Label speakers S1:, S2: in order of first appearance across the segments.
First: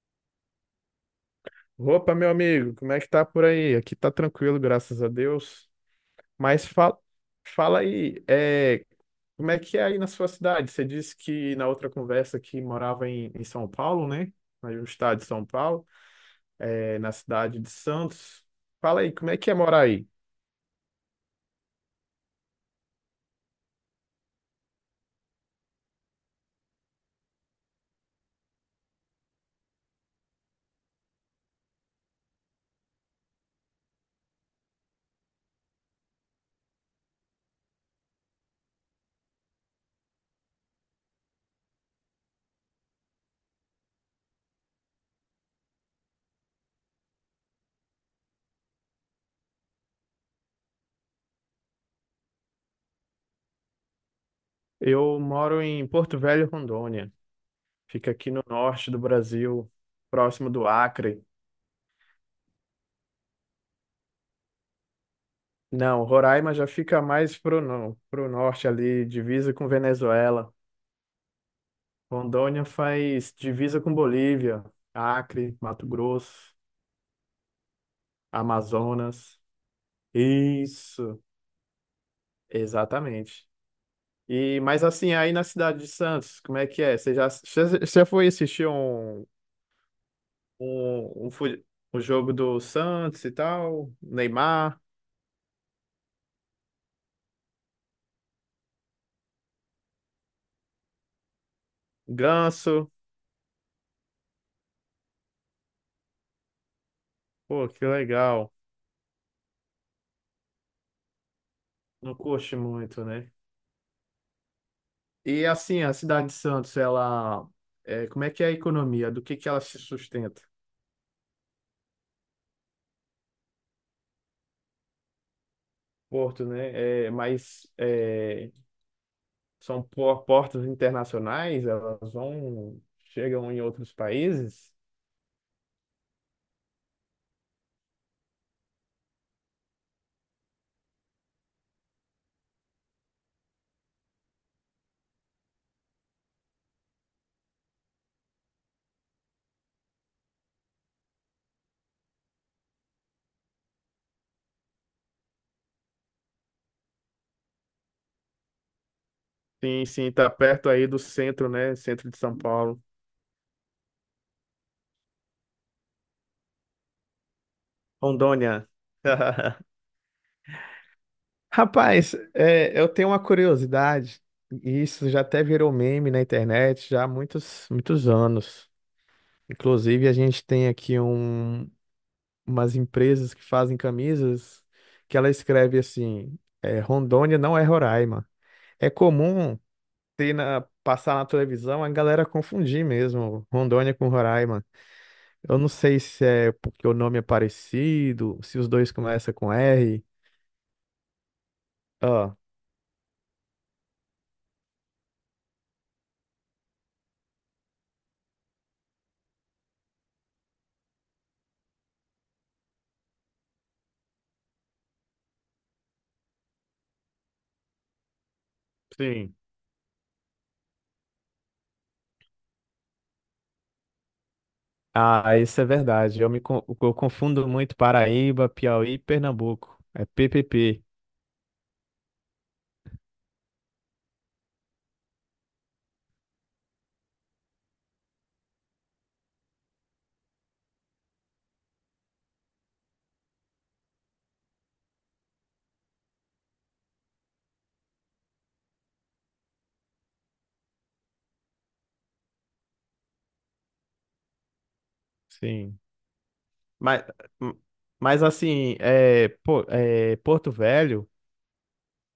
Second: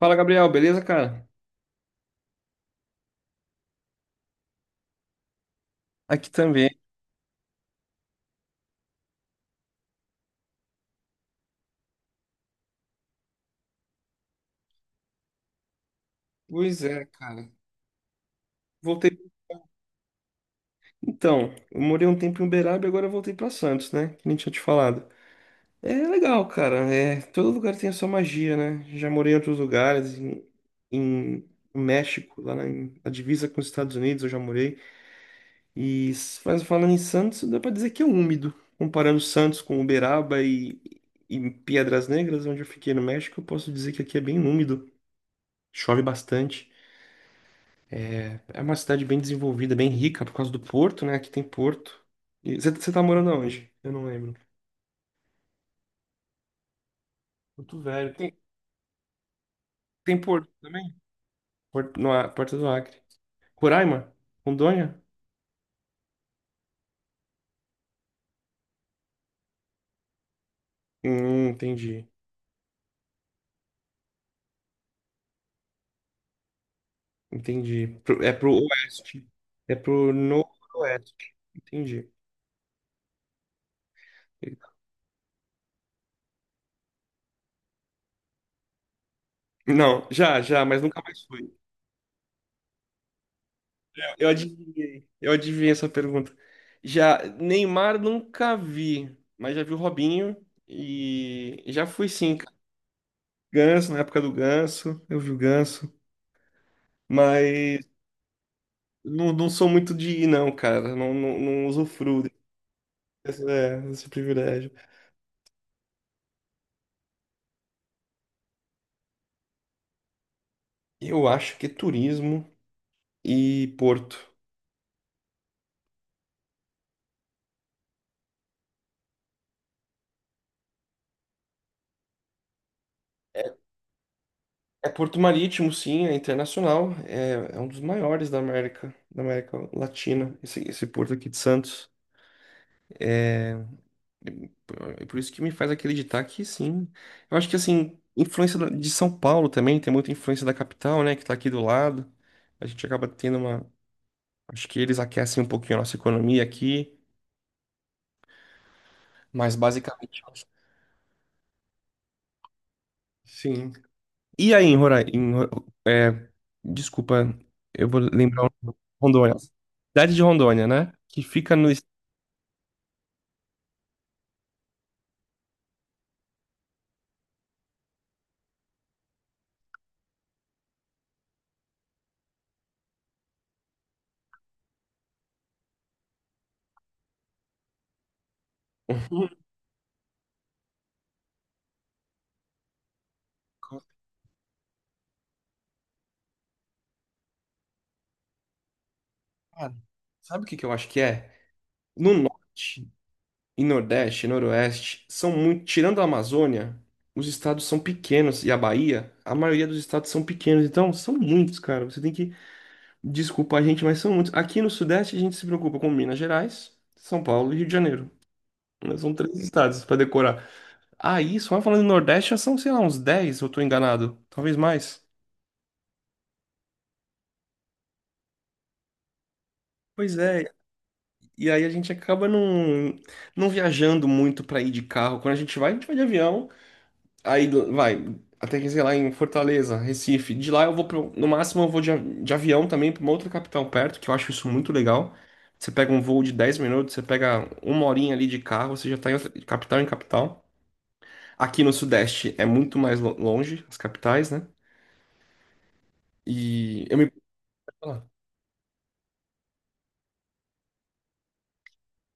S1: Fala, Gabriel, beleza, cara?
S2: Opa, meu amigo, como é que tá por aí? Aqui tá tranquilo, graças a Deus.
S1: Aqui
S2: Mas
S1: também.
S2: fala aí, como é que é aí na sua cidade? Você disse que na outra conversa que morava em São Paulo, né? Aí no estado de São Paulo,
S1: Pois é,
S2: na
S1: cara.
S2: cidade de Santos. Fala aí,
S1: Voltei.
S2: como é que é morar aí?
S1: Então, eu morei um tempo em Uberaba e agora eu voltei pra Santos, né? Que nem tinha te falado. É legal, cara. É, todo lugar tem a sua magia, né? Já morei em outros lugares, em no México, na divisa com os Estados Unidos, eu já morei. Mas falando em Santos, dá pra dizer que é úmido. Comparando Santos com Uberaba e Piedras Negras, onde eu fiquei no México, eu posso dizer que aqui é bem úmido. Chove bastante. É uma cidade bem desenvolvida, bem rica por causa do porto, né? Aqui tem porto. E você tá morando aonde? Eu não lembro.
S2: Eu moro em Porto Velho, Rondônia.
S1: Porto
S2: Fica
S1: Velho.
S2: aqui no norte do Brasil,
S1: Tem
S2: próximo
S1: porto
S2: do
S1: também?
S2: Acre.
S1: Porto, no, Porto do Acre. Roraima? Rondônia?
S2: Não, Roraima já fica mais pro, no, pro norte ali, divisa com Venezuela.
S1: Entendi.
S2: Rondônia faz divisa com Bolívia, Acre, Mato Grosso,
S1: Entendi. É pro oeste.
S2: Amazonas.
S1: É pro
S2: Isso,
S1: noroeste. Entendi.
S2: exatamente. E mas assim, aí na cidade de Santos, como é que é? Você já você você foi assistir
S1: Não, já, já, mas nunca mais
S2: um, um, fu-
S1: fui.
S2: um jogo do Santos e tal?
S1: Eu
S2: Neymar,
S1: adivinhei. Eu adivinhei essa pergunta. Já, Neymar nunca vi, mas já vi o Robinho e já fui sim.
S2: Ganso.
S1: Ganso, na época do Ganso, eu vi o Ganso,
S2: Pô, que
S1: mas
S2: legal.
S1: não, não sou muito de ir, não, cara. Não, não, não
S2: Não
S1: usufruo
S2: curte muito, né?
S1: desse privilégio.
S2: E assim, a cidade de Santos, ela como é que é a economia? Do que ela se sustenta?
S1: Eu acho que é turismo e porto.
S2: Porto, né? Mas são portas internacionais, elas vão, chegam em outros países.
S1: É porto marítimo, sim, é internacional. É, é um dos maiores da América Latina, esse porto aqui de Santos. E por É por isso que me faz acreditar que sim. Eu acho que, assim, de São Paulo também, tem muita influência da capital, né, que tá aqui do lado. A gente acaba tendo uma... Acho que eles aquecem um pouquinho a nossa economia aqui, mas
S2: Sim, sim,
S1: basicamente.
S2: tá perto aí do centro, né? Centro de São Paulo.
S1: Sim. E aí, em Roraima? Desculpa, eu vou lembrar o
S2: Rondônia.
S1: nome. Rondônia. Cidade de Rondônia, né? Que fica no. est-
S2: Rapaz, eu tenho uma curiosidade, e isso já até virou meme na internet já há muitos, muitos anos. Inclusive, a gente tem aqui umas empresas que fazem camisas que ela escreve assim: Rondônia não é Roraima. É
S1: Hum,
S2: comum passar na televisão, a galera confundir mesmo
S1: cara,
S2: Rondônia com Roraima. Eu não sei se é porque o nome é parecido, se os dois começam com R.
S1: sabe o que que eu acho que é? No
S2: Ó,
S1: norte e nordeste, noroeste, são muito. Tirando a Amazônia, os estados são pequenos. E a Bahia, a maioria dos estados são pequenos. Então, são muitos, cara. Você tem que Desculpa a gente, mas são muitos. Aqui no Sudeste a gente se preocupa com Minas Gerais, São Paulo e Rio de Janeiro. Mas são
S2: sim.
S1: três estados para decorar. Aí, só falando do Nordeste, já são, sei lá, uns dez, eu tô enganado. Talvez mais.
S2: Ah, isso é verdade. Eu confundo muito Paraíba, Piauí e Pernambuco. É
S1: Pois é,
S2: PPP.
S1: e aí a gente acaba não viajando muito para ir de carro. Quando a gente vai de avião. Aí vai, até que sei lá em Fortaleza, Recife. De lá eu vou pro, no máximo eu vou de avião também para uma outra capital perto, que eu acho isso muito legal. Você pega um voo de 10 minutos, você pega uma horinha ali de carro, você já tá de capital em capital. Aqui no Sudeste é muito mais longe, as capitais, né?
S2: Sim.
S1: E eu
S2: Mas,
S1: me... Ah,
S2: Mas assim, pô, Porto Velho,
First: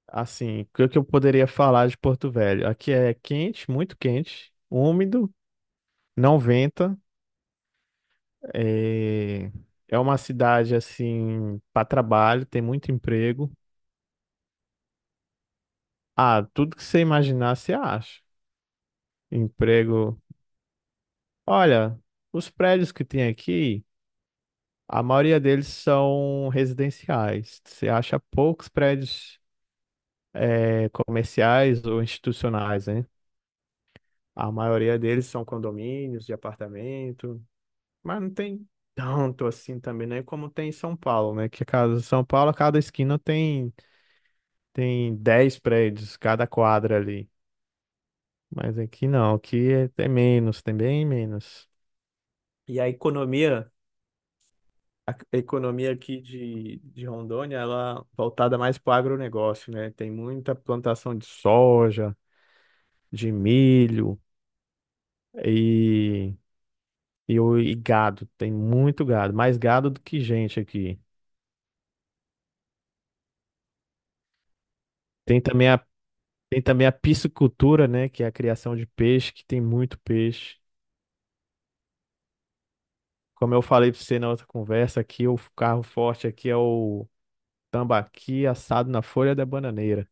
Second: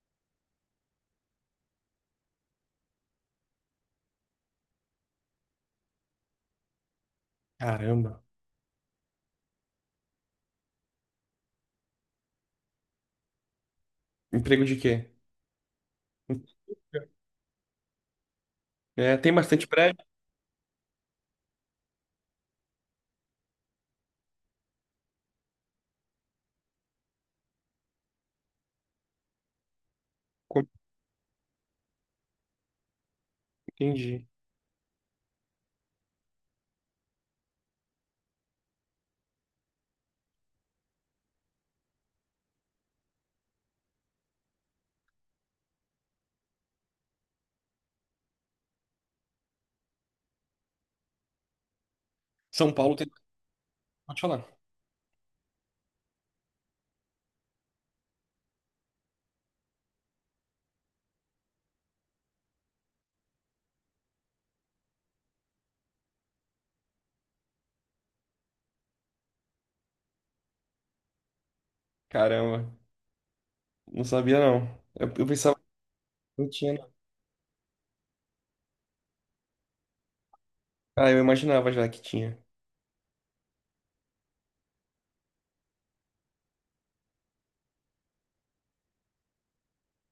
S2: assim, o que que eu poderia falar de Porto Velho? Aqui é quente, muito quente, úmido, não venta.
S1: caramba.
S2: É, é uma cidade assim para trabalho, tem muito emprego.
S1: Emprego de quê?
S2: Ah, tudo que você imaginar você acha.
S1: É, tem bastante prédio,
S2: Emprego. Olha, os prédios que tem aqui, a maioria deles são residenciais. Você acha poucos prédios
S1: como-
S2: comerciais ou institucionais, né?
S1: entendi.
S2: A maioria deles são condomínios de apartamento, mas não tem tanto assim também, né? Como tem em São Paulo, né? Que cada São Paulo, a cada esquina tem 10 prédios cada quadra ali. Mas aqui não, aqui tem menos, tem bem menos.
S1: São
S2: E a
S1: Paulo tem.
S2: economia,
S1: Pode falar.
S2: a economia aqui de Rondônia, ela é voltada mais para o agronegócio, né? Tem muita plantação de soja, de milho e, e gado. Tem muito gado, mais gado do que gente aqui.
S1: Caramba, não sabia, não. Eu
S2: Tem
S1: pensava que
S2: também a,
S1: não
S2: tem
S1: tinha.
S2: também
S1: Não.
S2: a piscicultura, né? Que é a criação de peixe, que tem muito peixe.
S1: Ah, eu imaginava já que tinha.
S2: Como eu falei pra você na outra conversa, aqui o carro forte aqui é o tambaqui assado na folha da bananeira.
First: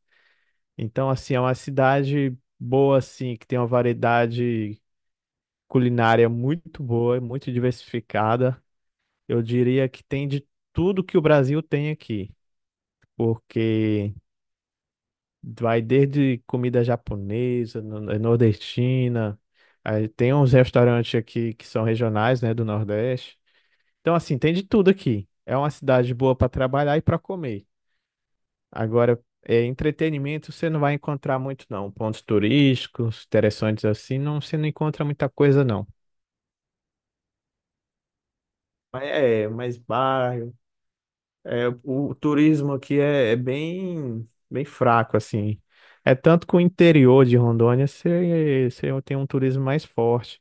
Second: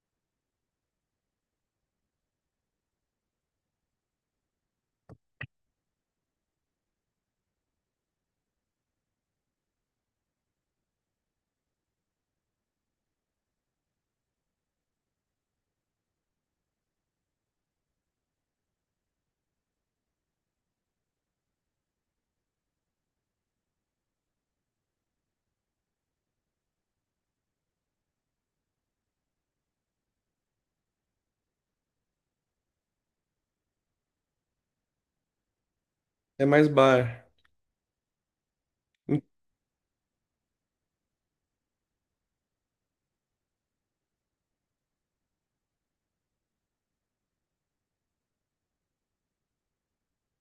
S2: Então, assim, é uma cidade boa, assim, que tem uma variedade culinária muito boa, muito diversificada. Eu diria que tem de tudo que o Brasil tem aqui, porque vai desde comida japonesa, nordestina, aí tem uns restaurantes aqui que são regionais, né, do Nordeste. Então, assim, tem de tudo aqui. É uma cidade boa para trabalhar e para comer. Agora, entretenimento você não vai encontrar muito, não. Pontos turísticos, interessantes assim, não, você não encontra muita coisa, não.
S1: É mais bar.
S2: Mas bairro. O turismo aqui é bem, bem fraco, assim. É tanto que o interior de Rondônia você tem um turismo mais forte.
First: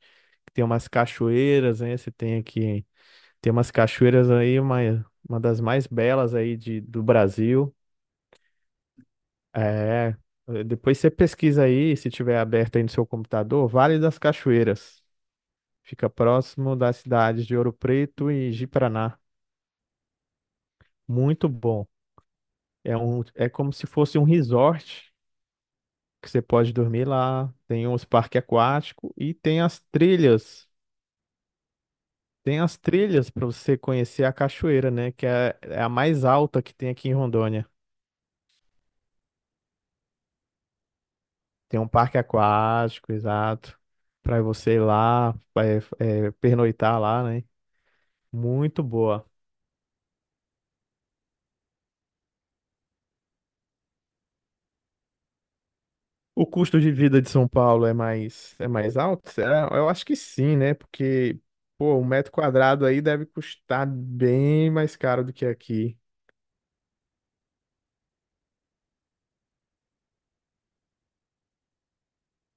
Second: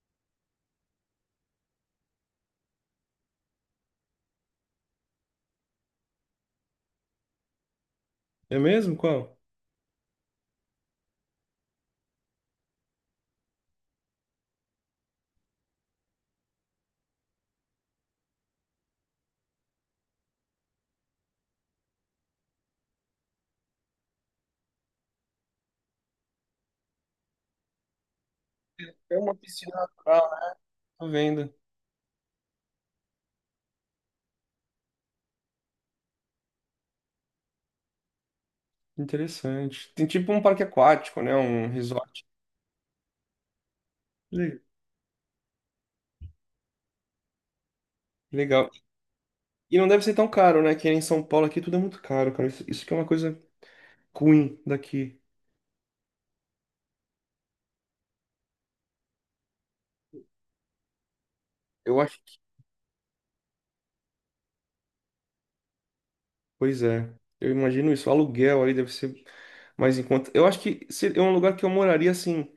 S2: Tem umas cachoeiras, né? Você tem aqui, tem umas cachoeiras aí, uma das mais belas aí do Brasil.
S1: É mesmo? Qual?
S2: É, Depois você pesquisa aí, se tiver aberto aí no seu computador, Vale das Cachoeiras. Fica próximo das cidades de Ouro Preto e Ji-Paraná. Muito bom. É como se fosse um resort que você pode dormir lá. Tem uns parques aquáticos
S1: É
S2: e
S1: uma
S2: tem
S1: piscina
S2: as
S1: natural, né?
S2: trilhas.
S1: Tô vendo.
S2: Tem as trilhas para você conhecer a cachoeira, né? Que é a mais alta que tem aqui em Rondônia.
S1: Interessante. Tem tipo um parque aquático, né? Um
S2: Tem um parque
S1: resort.
S2: aquático, exato. Para
S1: Le-
S2: você ir lá, pernoitar lá, né?
S1: Legal.
S2: Muito boa.
S1: E não deve ser tão caro, né? Que é em São Paulo aqui tudo é muito caro, cara. Isso que é uma coisa ruim daqui.
S2: O custo de vida de São Paulo é mais alto? Será? Eu acho que sim, né? Porque, pô,
S1: Eu
S2: um
S1: acho.
S2: metro quadrado aí deve custar bem mais caro do que aqui.
S1: Pois é. Eu imagino isso. O aluguel ali deve ser mais em conta. Eu acho que é um lugar que eu moraria assim.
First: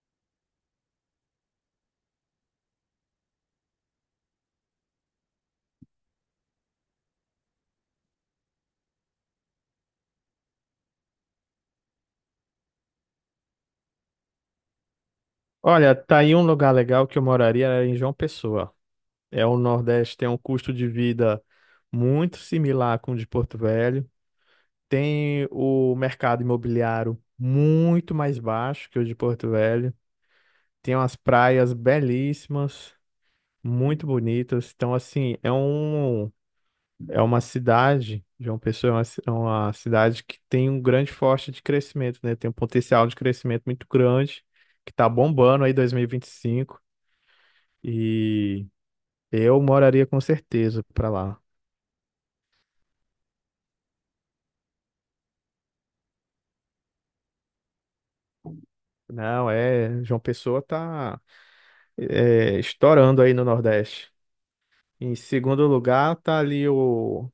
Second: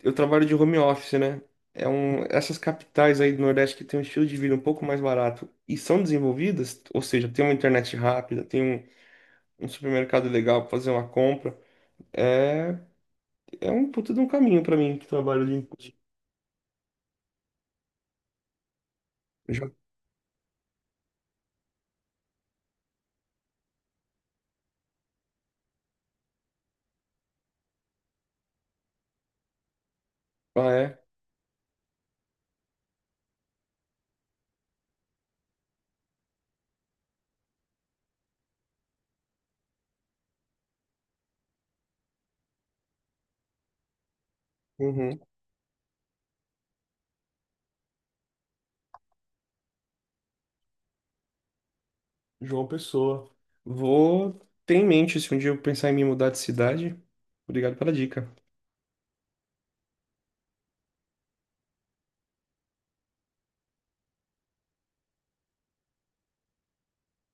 S1: Eu trabalho de home office, né? É um, essas capitais aí do Nordeste que tem um estilo de vida um pouco mais barato e são desenvolvidas, ou seja, tem uma internet rápida, tem um supermercado legal para fazer uma compra. É, é um puta de um caminho para mim que trabalho ali.
S2: Olha, tá aí um lugar legal que eu moraria era em João Pessoa. É o
S1: Em...
S2: Nordeste, tem um custo de vida muito similar com o de Porto Velho. Tem o mercado imobiliário muito mais baixo que o de Porto Velho.
S1: Ah,
S2: Tem
S1: é?
S2: umas praias belíssimas, muito bonitas. Então, assim, é uma cidade, João Pessoa é uma cidade que tem um grande forte de crescimento, né? Tem um potencial de crescimento muito grande, que tá
S1: Uhum.
S2: bombando aí 2025, e 25. E eu moraria com certeza para lá.
S1: João Pessoa. Vou ter em mente se um dia eu pensar em me mudar de cidade. Obrigado pela dica.
S2: Não, João Pessoa tá estourando aí no Nordeste. Em segundo lugar, tá ali o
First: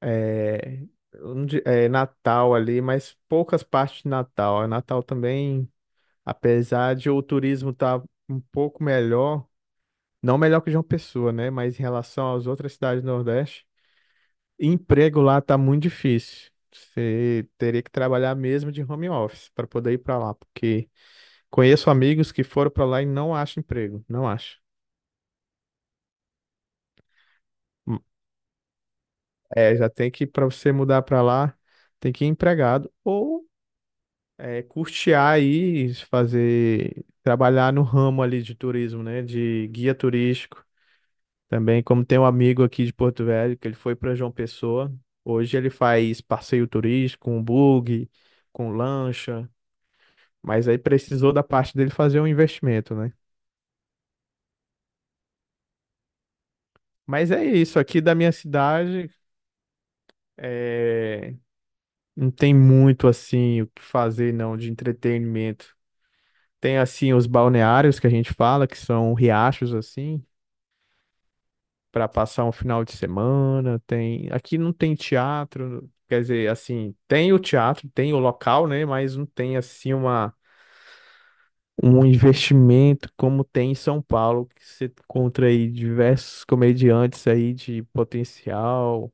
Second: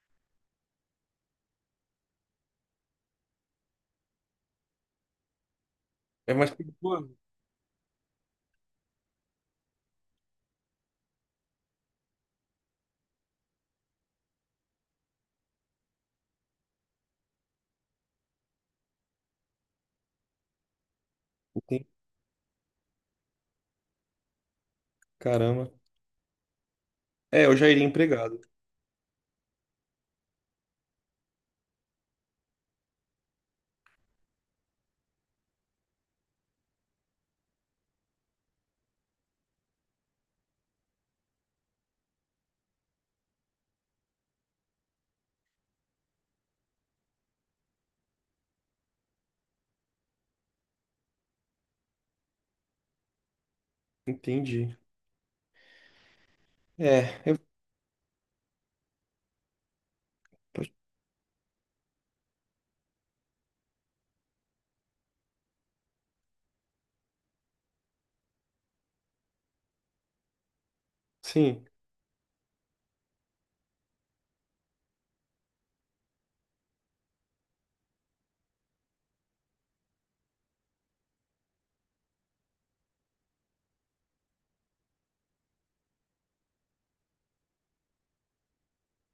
S2: é, onde- é, Natal ali, mas poucas partes de Natal. Natal também,
S1: É mais
S2: apesar
S1: perigoso.
S2: de o turismo tá um pouco melhor, não melhor que João Pessoa, né? Mas em relação às outras cidades do Nordeste, emprego lá tá muito difícil. Você teria que trabalhar mesmo de home office para poder ir para lá, porque
S1: Entendi.
S2: conheço amigos que foram para lá e não acham emprego, não acham.
S1: Caramba. É, eu já iria
S2: Hum,
S1: empregado.
S2: Já tem que, para você mudar para lá, tem que ir empregado ou custear aí, fazer, trabalhar no ramo ali de turismo, né? De guia turístico. Também, como tem um amigo aqui de Porto Velho, que ele foi para João Pessoa, hoje ele faz passeio turístico, com bug, com lancha, mas aí precisou da parte dele fazer um investimento, né?
S1: Entendi. É,
S2: Mas
S1: eu,
S2: é isso, aqui da minha cidade é... não tem muito assim o que fazer não de entretenimento. Tem assim os balneários que a gente fala, que são riachos assim,
S1: sim.
S2: para passar um final de semana, tem, aqui não tem teatro, quer dizer, assim, tem o teatro, tem o local, né, mas não tem assim uma um investimento como tem em São Paulo, que você encontra aí diversos comediantes aí de potencial,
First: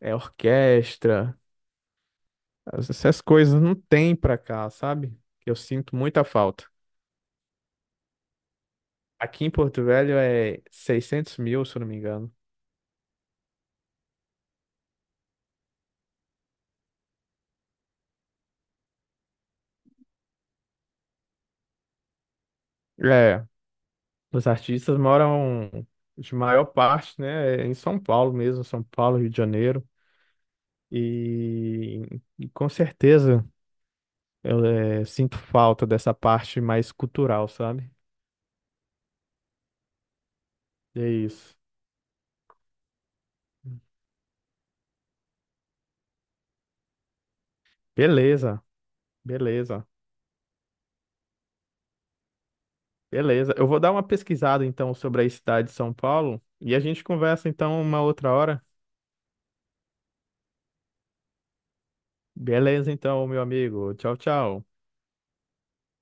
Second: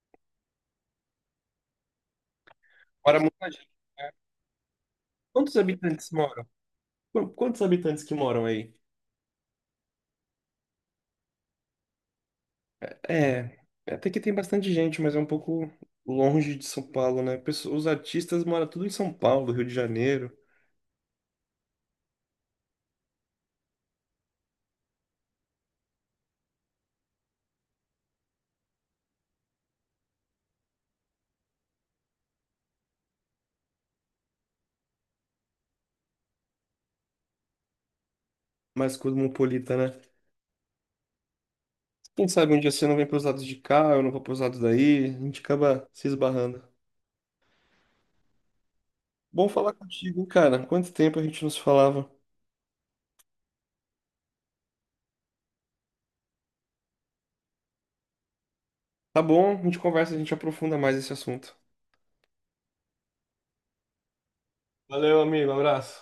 S2: orquestra, essas
S1: Para
S2: essas
S1: muita...
S2: coisas não tem pra cá, sabe?
S1: Quantos
S2: Eu sinto
S1: habitantes
S2: muita
S1: moram?
S2: falta.
S1: Quantos habitantes que moram aí?
S2: Aqui em Porto Velho é 600.000, se eu não me engano.
S1: É, até que tem bastante gente, mas é um pouco longe de São Paulo, né? Os artistas moram tudo em São Paulo, Rio de Janeiro,
S2: É, os artistas moram, de maior parte, né, é em São Paulo mesmo, São Paulo, Rio de Janeiro. E, e com certeza eu sinto falta dessa parte mais cultural, sabe?
S1: mais cosmopolita, né?
S2: É isso.
S1: Quem sabe um dia você não vem pros lados de cá, eu não vou pros lados daí, a gente acaba se esbarrando.
S2: Beleza,
S1: Bom falar
S2: beleza,
S1: contigo, cara. Quanto tempo a gente não se falava?
S2: beleza. Eu vou dar uma pesquisada então sobre a cidade de São Paulo e a gente conversa então uma outra hora.
S1: Tá bom, a gente conversa, a gente aprofunda mais esse assunto.
S2: Beleza, então, meu amigo. Tchau, tchau.
S1: Valeu, amigo, abraço.